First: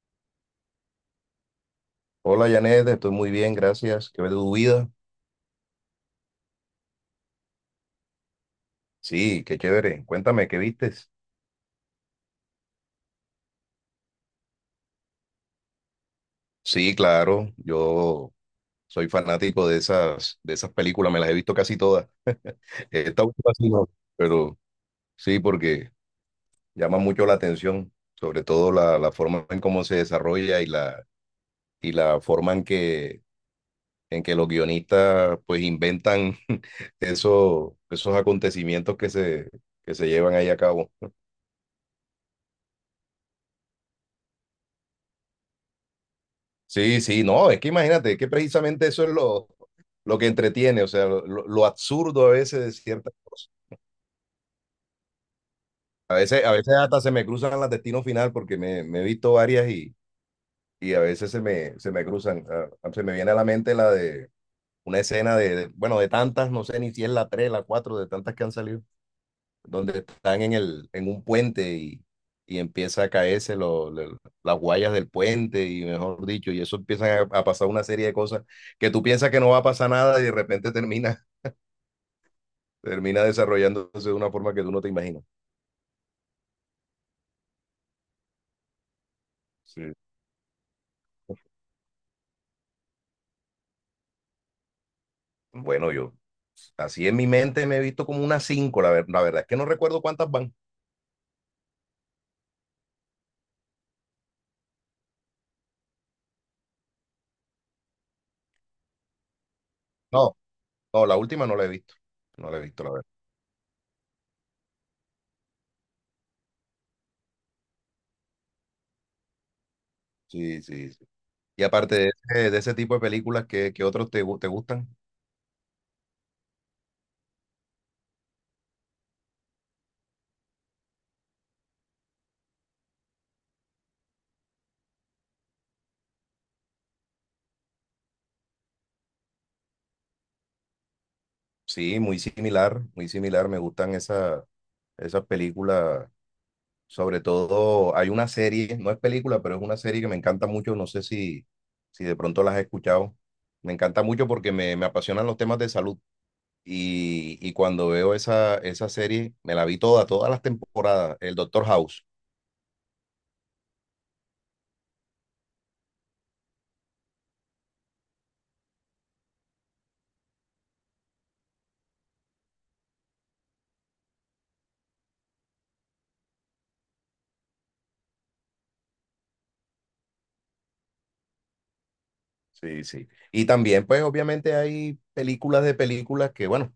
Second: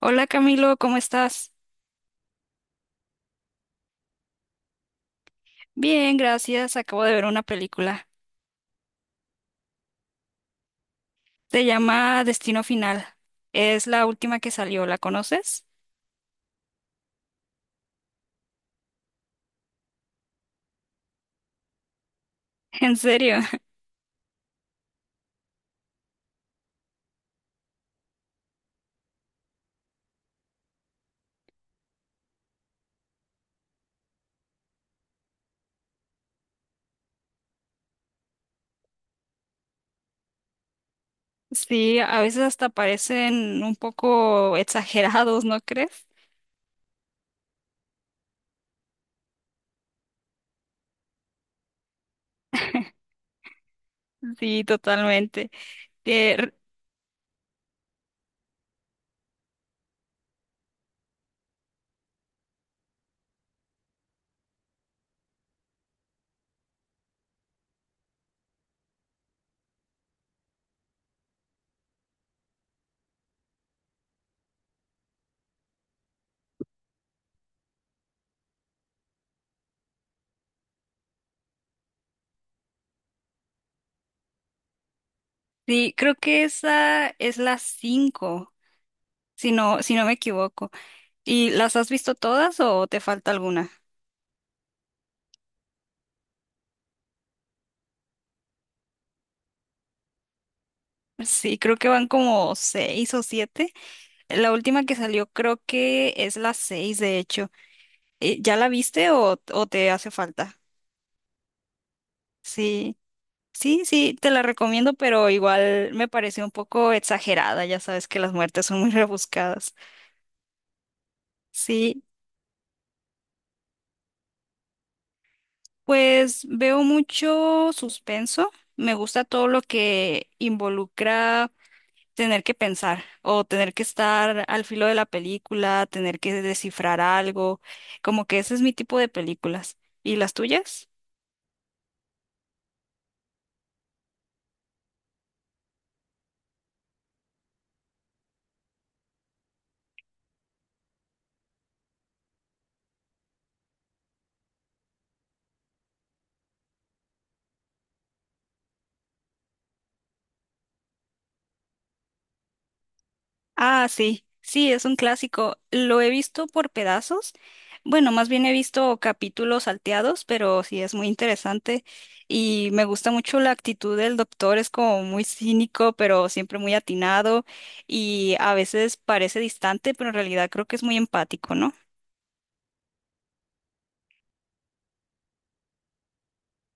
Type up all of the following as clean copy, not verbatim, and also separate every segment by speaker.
Speaker 1: Hola Camilo, ¿cómo estás?
Speaker 2: Hola Janet, estoy muy bien, gracias. ¿Qué ves de tu vida?
Speaker 1: Bien, gracias. Acabo de ver una película.
Speaker 2: Sí, qué chévere. Cuéntame, ¿qué vistes?
Speaker 1: Se llama Destino Final. Es la última que salió, ¿la conoces?
Speaker 2: Sí, claro, yo soy fanático de esas películas, me las he visto casi todas.
Speaker 1: En
Speaker 2: Esta
Speaker 1: serio.
Speaker 2: última sí no, pero sí, porque llama mucho la atención, sobre todo la forma en cómo se desarrolla y la forma en que los guionistas pues inventan eso, esos acontecimientos que se llevan ahí a cabo.
Speaker 1: Sí, a veces hasta parecen un poco exagerados, ¿no crees?
Speaker 2: Sí, sí, no, es que imagínate que precisamente eso es lo que entretiene, o sea, lo absurdo a veces de ciertas cosas.
Speaker 1: Sí, totalmente. Eh,
Speaker 2: A
Speaker 1: r-
Speaker 2: veces hasta se me cruzan las destino final porque me he visto varias y a veces se me cruzan. Ah, ah, se me viene a la mente la de una escena bueno, de tantas, no sé ni si es la 3, la 4, de tantas que han salido. Donde están en el, en un puente y empieza a caerse las guayas del puente y mejor dicho, y eso empiezan a pasar una serie de cosas que tú piensas que no va a pasar nada y de repente termina, termina desarrollándose de una forma que tú no te imaginas.
Speaker 1: sí, creo que esa es la cinco, si no,
Speaker 2: Sí.
Speaker 1: si no me equivoco. ¿Y las has visto todas o te falta alguna?
Speaker 2: Bueno, yo así en mi mente me he visto como unas cinco, la verdad es que no recuerdo cuántas van.
Speaker 1: Sí, creo que van como seis o siete. La última que salió creo que es la 6 de hecho. ¿Ya la viste o te hace
Speaker 2: No,
Speaker 1: falta?
Speaker 2: no, la última no la he visto. No la he visto, la
Speaker 1: Sí,
Speaker 2: verdad.
Speaker 1: sí, sí, te la recomiendo, pero igual me pareció un poco exagerada, ya sabes que las muertes son muy rebuscadas.
Speaker 2: Sí, sí, sí. Y aparte
Speaker 1: Sí,
Speaker 2: de ese tipo de películas, ¿qué, qué otros te gustan?
Speaker 1: pues veo mucho suspenso, me gusta todo lo que involucra tener que pensar o tener que estar al filo de la película, tener que descifrar algo, como que ese es mi tipo de películas. ¿Y las tuyas?
Speaker 2: Sí, muy similar, muy similar. Me gustan esas películas. Sobre todo, hay una serie, no es película, pero es una serie que me encanta mucho. No sé si, si de pronto las has escuchado. Me encanta mucho porque me apasionan los temas de salud. Y cuando veo esa, esa serie, me la vi toda, todas las temporadas, el Doctor House.
Speaker 1: Ah, sí, sí, es un clásico. Lo he visto por pedazos. Bueno, más bien he visto capítulos salteados, pero sí es muy interesante y me gusta mucho la actitud del doctor. Es como muy cínico, pero siempre muy atinado y a veces parece distante, pero en realidad creo que es muy empático, ¿no?
Speaker 2: Sí, sí. Y también, pues, obviamente hay películas de películas que, bueno,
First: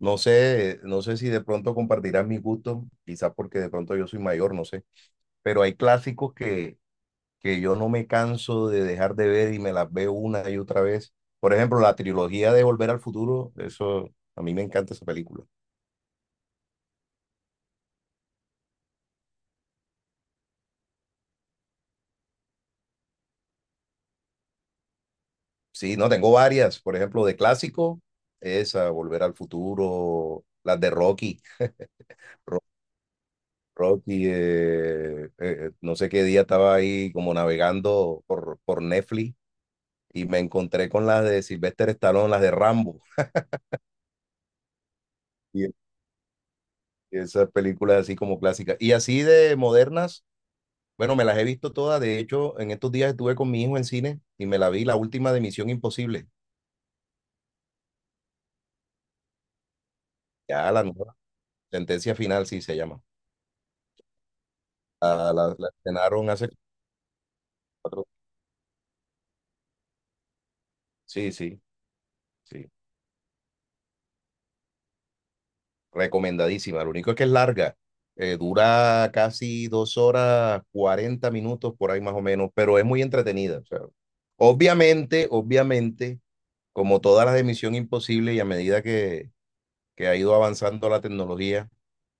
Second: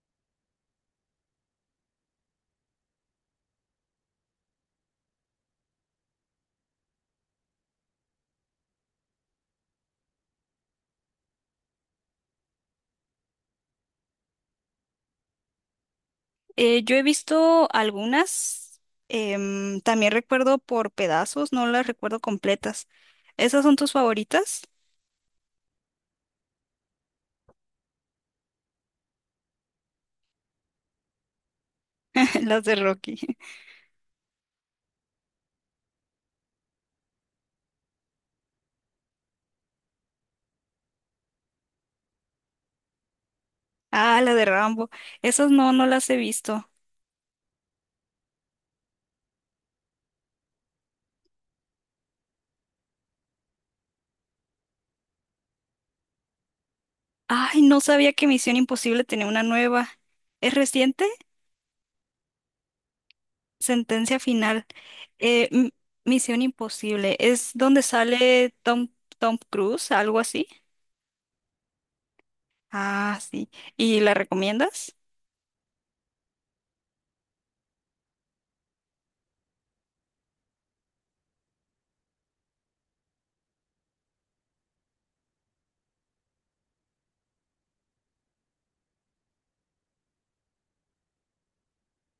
Speaker 2: no sé, no sé si de pronto compartirás mi gusto, quizás porque de pronto yo soy mayor, no sé. Pero hay clásicos que yo no me canso de dejar de ver y me las veo una y otra vez. Por ejemplo, la trilogía de Volver al Futuro, eso, a mí me encanta esa película.
Speaker 1: Yo he visto algunas, también recuerdo por pedazos, no las recuerdo completas. ¿Esas son tus favoritas?
Speaker 2: Sí, no, tengo varias, por ejemplo, de clásico, esa, Volver al Futuro, las de Rocky. Ro-
Speaker 1: Las de Rocky.
Speaker 2: Rocky, no sé qué día estaba ahí como navegando por Netflix y me encontré con las de Sylvester Stallone, las de Rambo.
Speaker 1: Ah, la de Rambo. Esas
Speaker 2: Y
Speaker 1: no, no las he visto.
Speaker 2: esas películas así como clásicas. Y así de modernas, bueno, me las he visto todas. De hecho, en estos días estuve con mi hijo en cine y me la vi la última de Misión Imposible.
Speaker 1: Ay, no sabía que Misión Imposible tenía una nueva. ¿Es
Speaker 2: Ya la
Speaker 1: reciente?
Speaker 2: nueva sentencia final, sí se llama.
Speaker 1: Sentencia final.
Speaker 2: La,
Speaker 1: Eh,
Speaker 2: la, la
Speaker 1: M-
Speaker 2: estrenaron
Speaker 1: Misión
Speaker 2: hace
Speaker 1: Imposible. ¿Es donde
Speaker 2: 4.
Speaker 1: sale Tom Cruise? Algo así.
Speaker 2: Sí, sí, sí.
Speaker 1: Ah, sí. ¿Y la recomiendas?
Speaker 2: Recomendadísima. Lo único es que es larga. Dura casi dos horas, 40 minutos por ahí más o menos, pero es muy entretenida. O sea, obviamente, obviamente, como todas las de Misión Imposible y a medida que ha ido avanzando la tecnología.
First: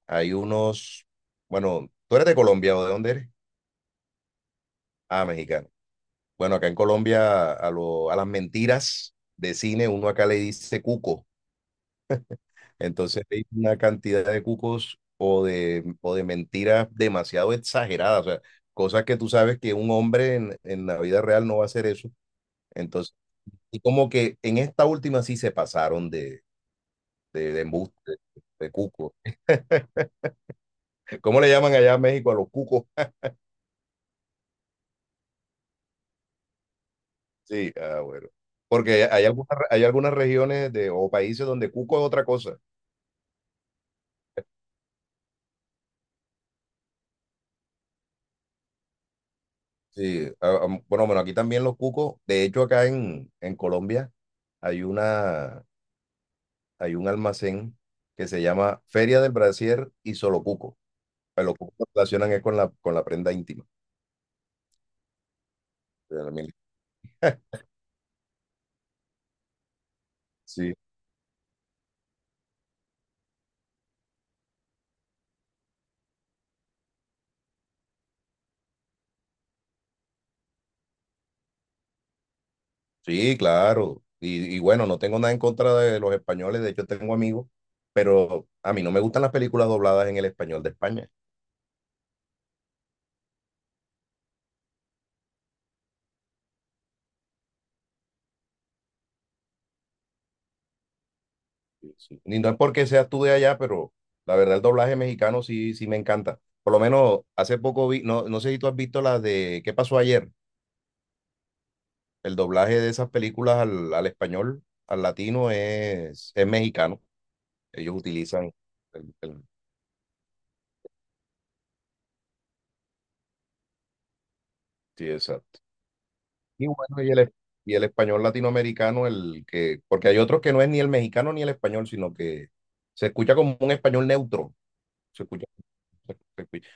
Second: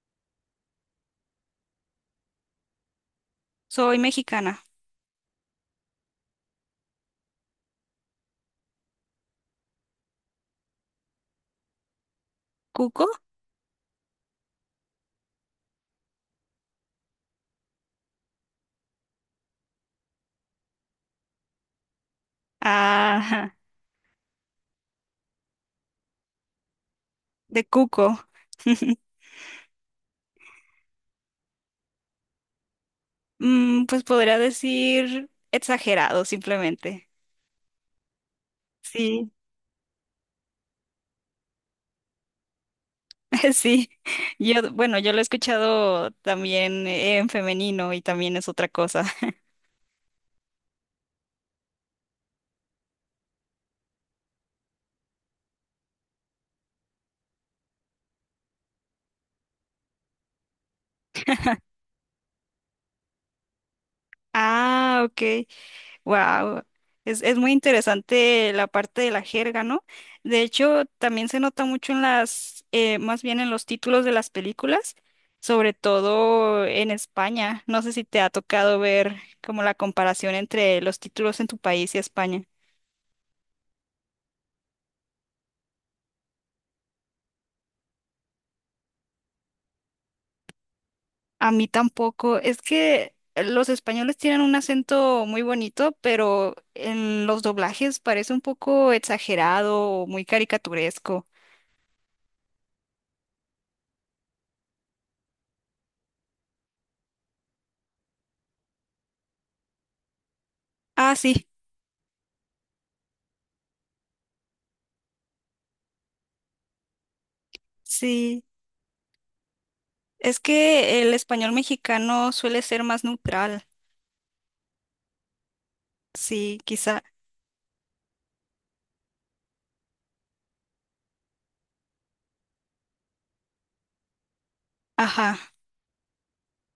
Speaker 2: Hay unos, bueno, ¿tú eres de Colombia o de dónde eres?
Speaker 1: Soy mexicana.
Speaker 2: Ah, mexicano. Bueno, acá en Colombia a, a las mentiras de cine uno acá le dice cuco.
Speaker 1: ¿Cuco?
Speaker 2: Entonces hay una cantidad de cucos o de mentiras demasiado exageradas, o sea, cosas que tú sabes que un hombre en la vida real no va a hacer eso. Entonces,
Speaker 1: Ah,
Speaker 2: y como que en esta última sí se pasaron de
Speaker 1: de
Speaker 2: embuste,
Speaker 1: Cuco.
Speaker 2: de cuco. ¿Cómo le llaman allá en México a los cucos?
Speaker 1: Pues podría decir exagerado, simplemente.
Speaker 2: Sí, ah, bueno. Porque
Speaker 1: Sí.
Speaker 2: hay algunas regiones de, o países donde cuco es otra cosa.
Speaker 1: Sí, yo, bueno, yo lo he escuchado también en femenino y también es otra cosa.
Speaker 2: Sí, ah, ah, bueno, bueno, aquí también los cucos. De hecho, acá en Colombia hay una, hay un almacén que se llama Feria del Brasier y Solo Cuco. Pues los cucos lo relacionan es con la prenda íntima.
Speaker 1: Ah, ok, wow. Es muy interesante la parte de la jerga, ¿no? De
Speaker 2: Sí,
Speaker 1: hecho, también se nota mucho más bien en los títulos de las películas, sobre todo en España. No sé si te ha tocado ver como la comparación entre los títulos en tu país y España.
Speaker 2: sí, claro. Y bueno, no tengo nada en contra de los españoles. De hecho, tengo amigos, pero a mí no me gustan las películas dobladas en el español de España.
Speaker 1: A mí tampoco. Es que los españoles tienen un acento muy bonito, pero en los doblajes parece un poco exagerado o muy caricaturesco.
Speaker 2: Sí. Y no es porque seas tú de allá, pero la verdad el doblaje mexicano sí, sí me encanta. Por lo menos hace poco vi, no, no sé si tú has visto las de ¿Qué pasó ayer?
Speaker 1: Ah, sí,
Speaker 2: El doblaje de esas películas al, al español, al latino, es mexicano. Ellos
Speaker 1: sí.
Speaker 2: utilizan el, el-
Speaker 1: Es que el español mexicano suele ser más neutral.
Speaker 2: sí, exacto.
Speaker 1: Sí,
Speaker 2: Y
Speaker 1: quizá.
Speaker 2: bueno, y y el español latinoamericano, el que, porque hay otros que no es ni el mexicano ni el español, sino que se escucha como un español neutro. Se escucha.
Speaker 1: Ajá,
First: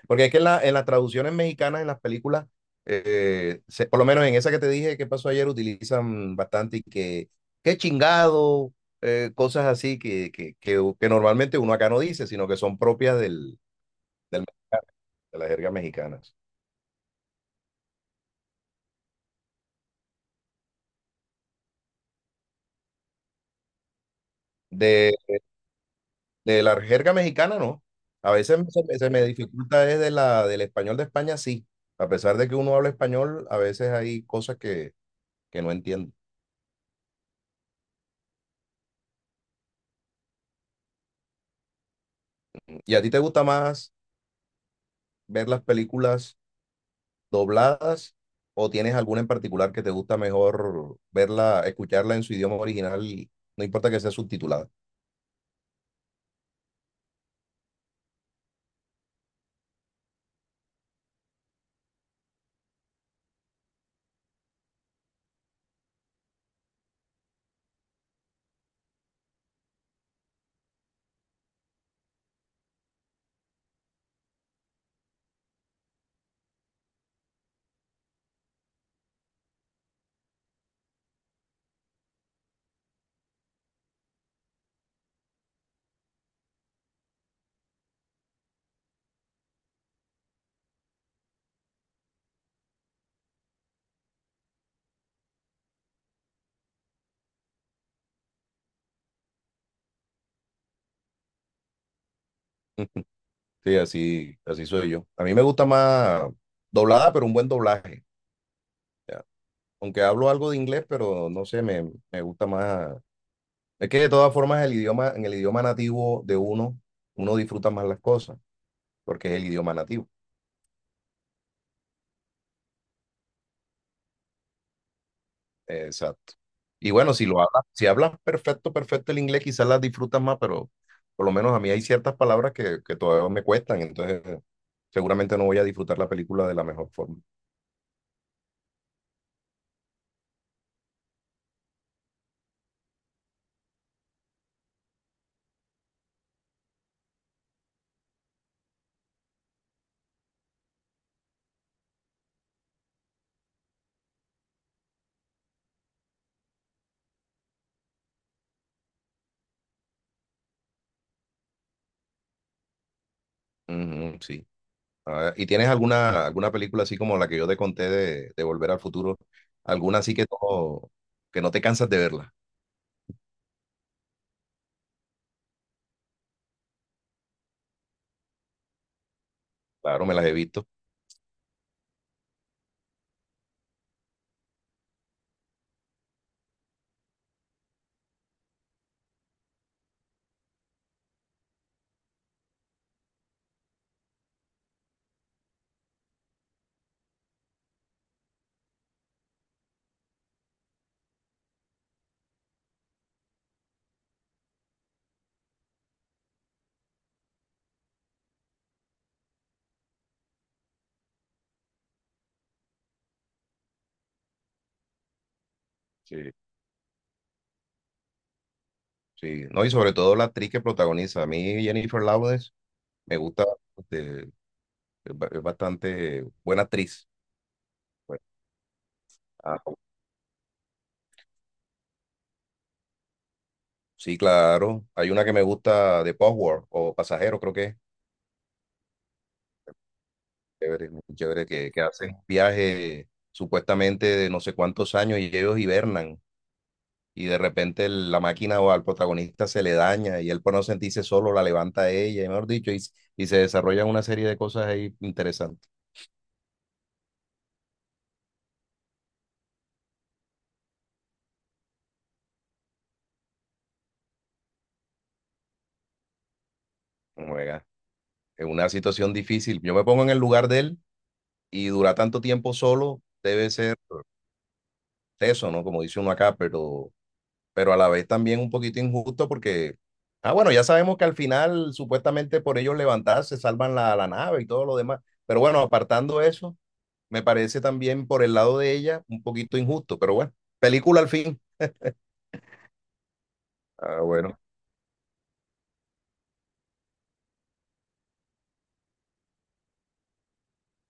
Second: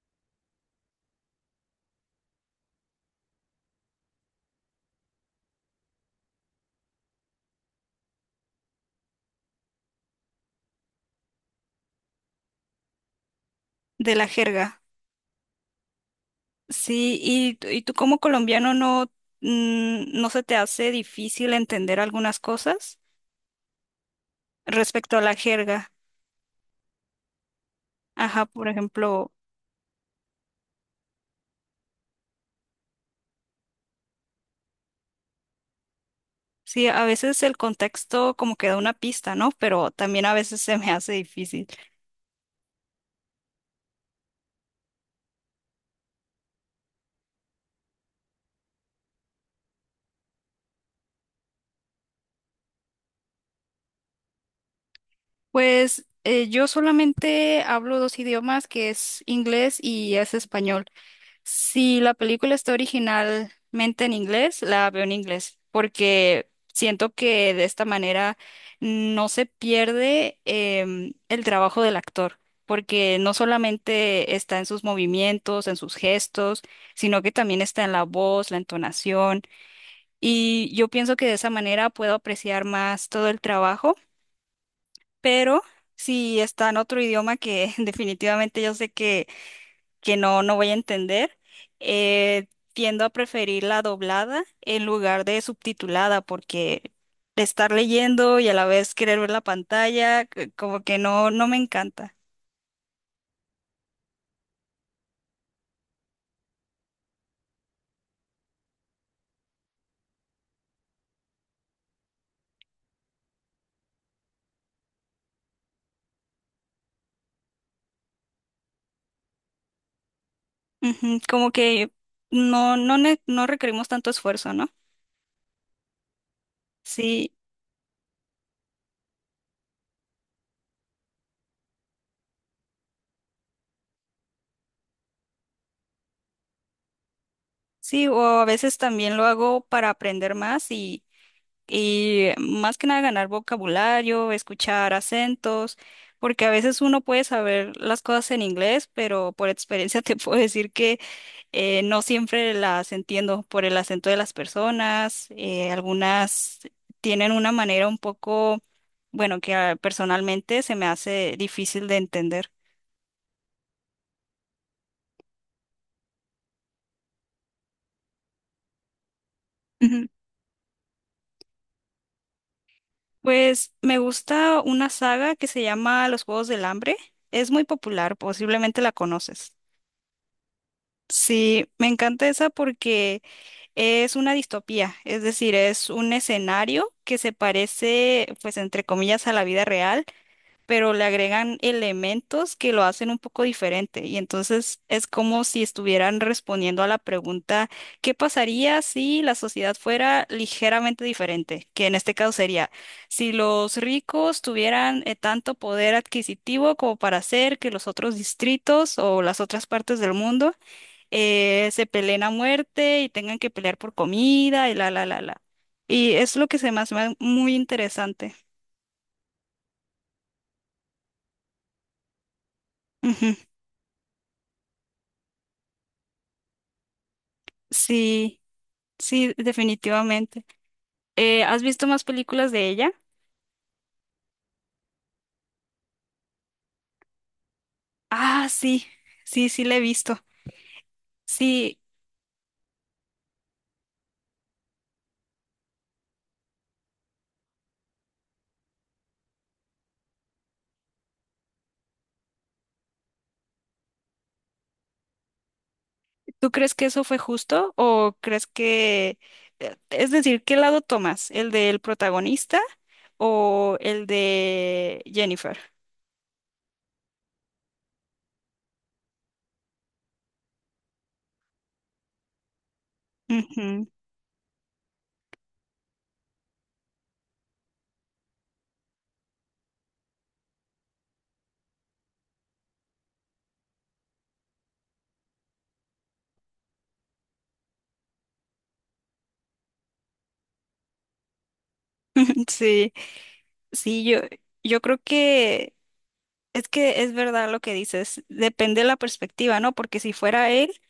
Speaker 2: Porque es que en, la, en las traducciones mexicanas, en las películas, por lo menos en esa que te dije que pasó ayer, utilizan bastante y que, qué chingado, cosas así que normalmente uno acá no dice, sino que son propias del,
Speaker 1: de la
Speaker 2: del
Speaker 1: jerga.
Speaker 2: mexicano, de las jergas mexicanas.
Speaker 1: Sí, y tú como colombiano no, no se te hace difícil entender algunas cosas
Speaker 2: De,
Speaker 1: respecto a la jerga.
Speaker 2: de la jerga mexicana, no. A
Speaker 1: Ajá,
Speaker 2: veces
Speaker 1: por
Speaker 2: se me
Speaker 1: ejemplo.
Speaker 2: dificulta es de la, del español de España, sí. A pesar de que uno habla español, a veces hay cosas que no entiendo.
Speaker 1: Sí, a veces el contexto como que da una pista, ¿no? Pero también a veces se me hace difícil.
Speaker 2: ¿Y a ti te gusta más ver las películas dobladas o tienes alguna en particular que te gusta mejor verla, escucharla en su idioma original y no importa que sea subtitulada?
Speaker 1: Pues yo solamente hablo dos idiomas, que es inglés y es español. Si la película está originalmente en inglés, la veo en inglés, porque siento que de esta manera no se pierde el trabajo del actor. Porque no solamente está en sus movimientos, en sus gestos, sino que también está en la voz, la entonación. Y yo pienso que de esa manera puedo apreciar más todo el trabajo, pero si está en otro idioma que definitivamente yo sé que no, no voy a entender, eh, tiendo a preferir la doblada en lugar de subtitulada, porque de estar leyendo y a la vez querer ver la pantalla, como que no, no me encanta.
Speaker 2: Sí, así, así soy yo. A mí me gusta más doblada, pero un buen doblaje. Ya. Aunque hablo algo de inglés, pero no sé, me gusta más. Es que de todas formas el idioma, en el idioma nativo de uno, uno disfruta más las cosas, porque es el idioma nativo.
Speaker 1: Ujú, como que no requerimos tanto esfuerzo, ¿no?
Speaker 2: Exacto. Y bueno, si
Speaker 1: Sí,
Speaker 2: lo hablas, si hablas perfecto, perfecto el inglés, quizás las disfrutas más, pero por lo menos a mí hay ciertas palabras que todavía me cuestan, entonces seguramente no voy a disfrutar la película de la mejor forma.
Speaker 1: sí, o a veces también lo hago para aprender más y más que nada ganar vocabulario, escuchar acentos, porque a veces uno puede saber las cosas en inglés, pero por experiencia te puedo decir que no siempre las entiendo por el acento de las personas. Algunas tienen una manera un poco, bueno, que personalmente se me hace difícil de entender.
Speaker 2: Ujú, sí. A ver, ¿y tienes alguna, alguna película así como la que yo te conté de Volver al Futuro? ¿Alguna
Speaker 1: Ujú.
Speaker 2: así que no te cansas de verla?
Speaker 1: Pues me gusta una saga que se llama Los Juegos del Hambre. Es muy popular, posiblemente la conoces.
Speaker 2: Claro, me las he visto.
Speaker 1: Sí, me encanta esa porque es una distopía, es decir, es un escenario que se parece, pues, entre comillas, a la vida real, pero le agregan elementos que lo hacen un poco diferente. Y entonces es como si estuvieran respondiendo a la pregunta, ¿qué pasaría si la sociedad fuera ligeramente diferente? Que en este caso sería, si los ricos tuvieran tanto poder adquisitivo como para hacer que los otros distritos o las otras partes del mundo se peleen a muerte y tengan que pelear por comida y la. Y
Speaker 2: Sí,
Speaker 1: es lo que se me hace muy interesante.
Speaker 2: sí. No, y sobre todo la actriz que protagoniza. A mí Jennifer Lawrence me
Speaker 1: Ujú.
Speaker 2: gusta, este, es bastante buena actriz. Bueno,
Speaker 1: Sí, sí,
Speaker 2: ah,
Speaker 1: definitivamente. ¿Has visto más películas de ella?
Speaker 2: sí, claro. Hay una que me gusta de Postworld o Pasajero, creo que es.
Speaker 1: Ah, sí, sí, sí, la he visto.
Speaker 2: Chévere, muy chévere,
Speaker 1: Sí,
Speaker 2: que hacen viaje supuestamente de no sé cuántos años y ellos hibernan. Y de repente la máquina o al protagonista se le daña y él por no sentirse solo la levanta a ella, y mejor dicho, y se desarrollan una serie de cosas ahí interesantes.
Speaker 1: ¿tú crees que eso fue justo o crees que, es decir, ¿qué lado tomas? ¿El del protagonista o el de Jennifer?
Speaker 2: Juega. Es una situación difícil. Yo me pongo en el lugar de él y durar tanto tiempo solo debe ser
Speaker 1: Ujú.
Speaker 2: teso, ¿no? Como dice uno acá, pero a la vez también un poquito injusto porque, ah, bueno, ya sabemos que al final supuestamente por ellos levantarse salvan la, la nave y todo lo demás, pero bueno, apartando eso, me parece también por el lado de ella un poquito injusto, pero bueno, película al fin.
Speaker 1: Sí,
Speaker 2: Ah,
Speaker 1: sí, yo,
Speaker 2: bueno,
Speaker 1: yo creo que es que es verdad lo que dices, depende de la perspectiva, ¿no? Porque si fuera él,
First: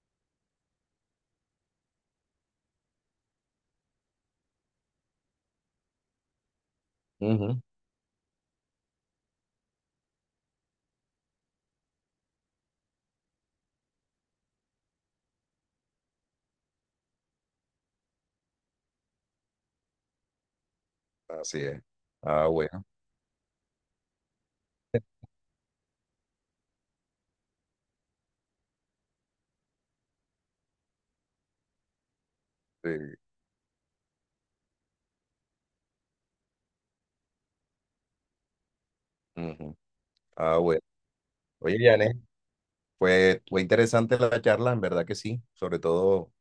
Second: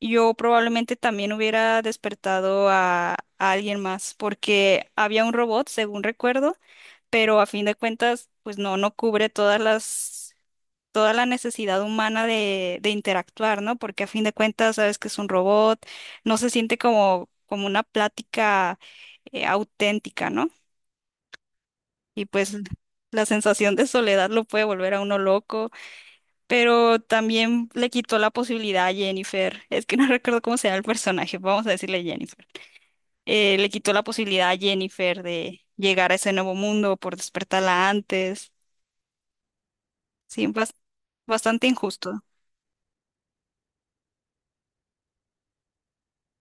Speaker 1: yo probablemente también hubiera despertado a alguien más, porque había un robot, según recuerdo, pero a
Speaker 2: ujú,
Speaker 1: fin de cuentas, pues no, no cubre toda la necesidad humana de interactuar, ¿no? Porque a fin de cuentas, sabes que es un robot, no se siente como una plática auténtica, ¿no?
Speaker 2: así es.
Speaker 1: Y
Speaker 2: Ah,
Speaker 1: pues
Speaker 2: bueno,
Speaker 1: la sensación de soledad lo puede volver a uno loco. Pero también le quitó la posibilidad a Jennifer. Es que no recuerdo cómo se llama el personaje, vamos a decirle Jennifer.
Speaker 2: sí,
Speaker 1: Le quitó la posibilidad a Jennifer de llegar a ese nuevo mundo por despertarla antes.
Speaker 2: ujú,
Speaker 1: Sí,
Speaker 2: ah, bueno.
Speaker 1: bastante
Speaker 2: Oye, Janet,
Speaker 1: injusto.
Speaker 2: fue, fue interesante la charla, en verdad que sí, sobre todo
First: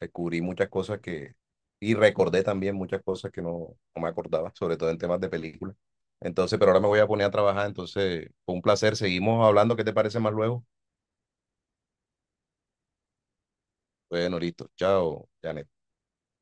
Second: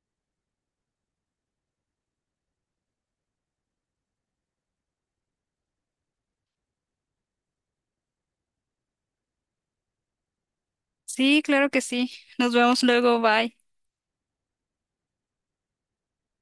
Speaker 2: descubrí muchas cosas que, y recordé también muchas cosas que no, no me acordaba, sobre todo en temas de películas. Entonces, pero ahora me voy a poner a trabajar, entonces fue un placer, seguimos hablando, ¿qué te parece más luego?
Speaker 1: Sí, claro que sí. Nos vemos luego, bye.
Speaker 2: Bueno, listo, chao, Janet.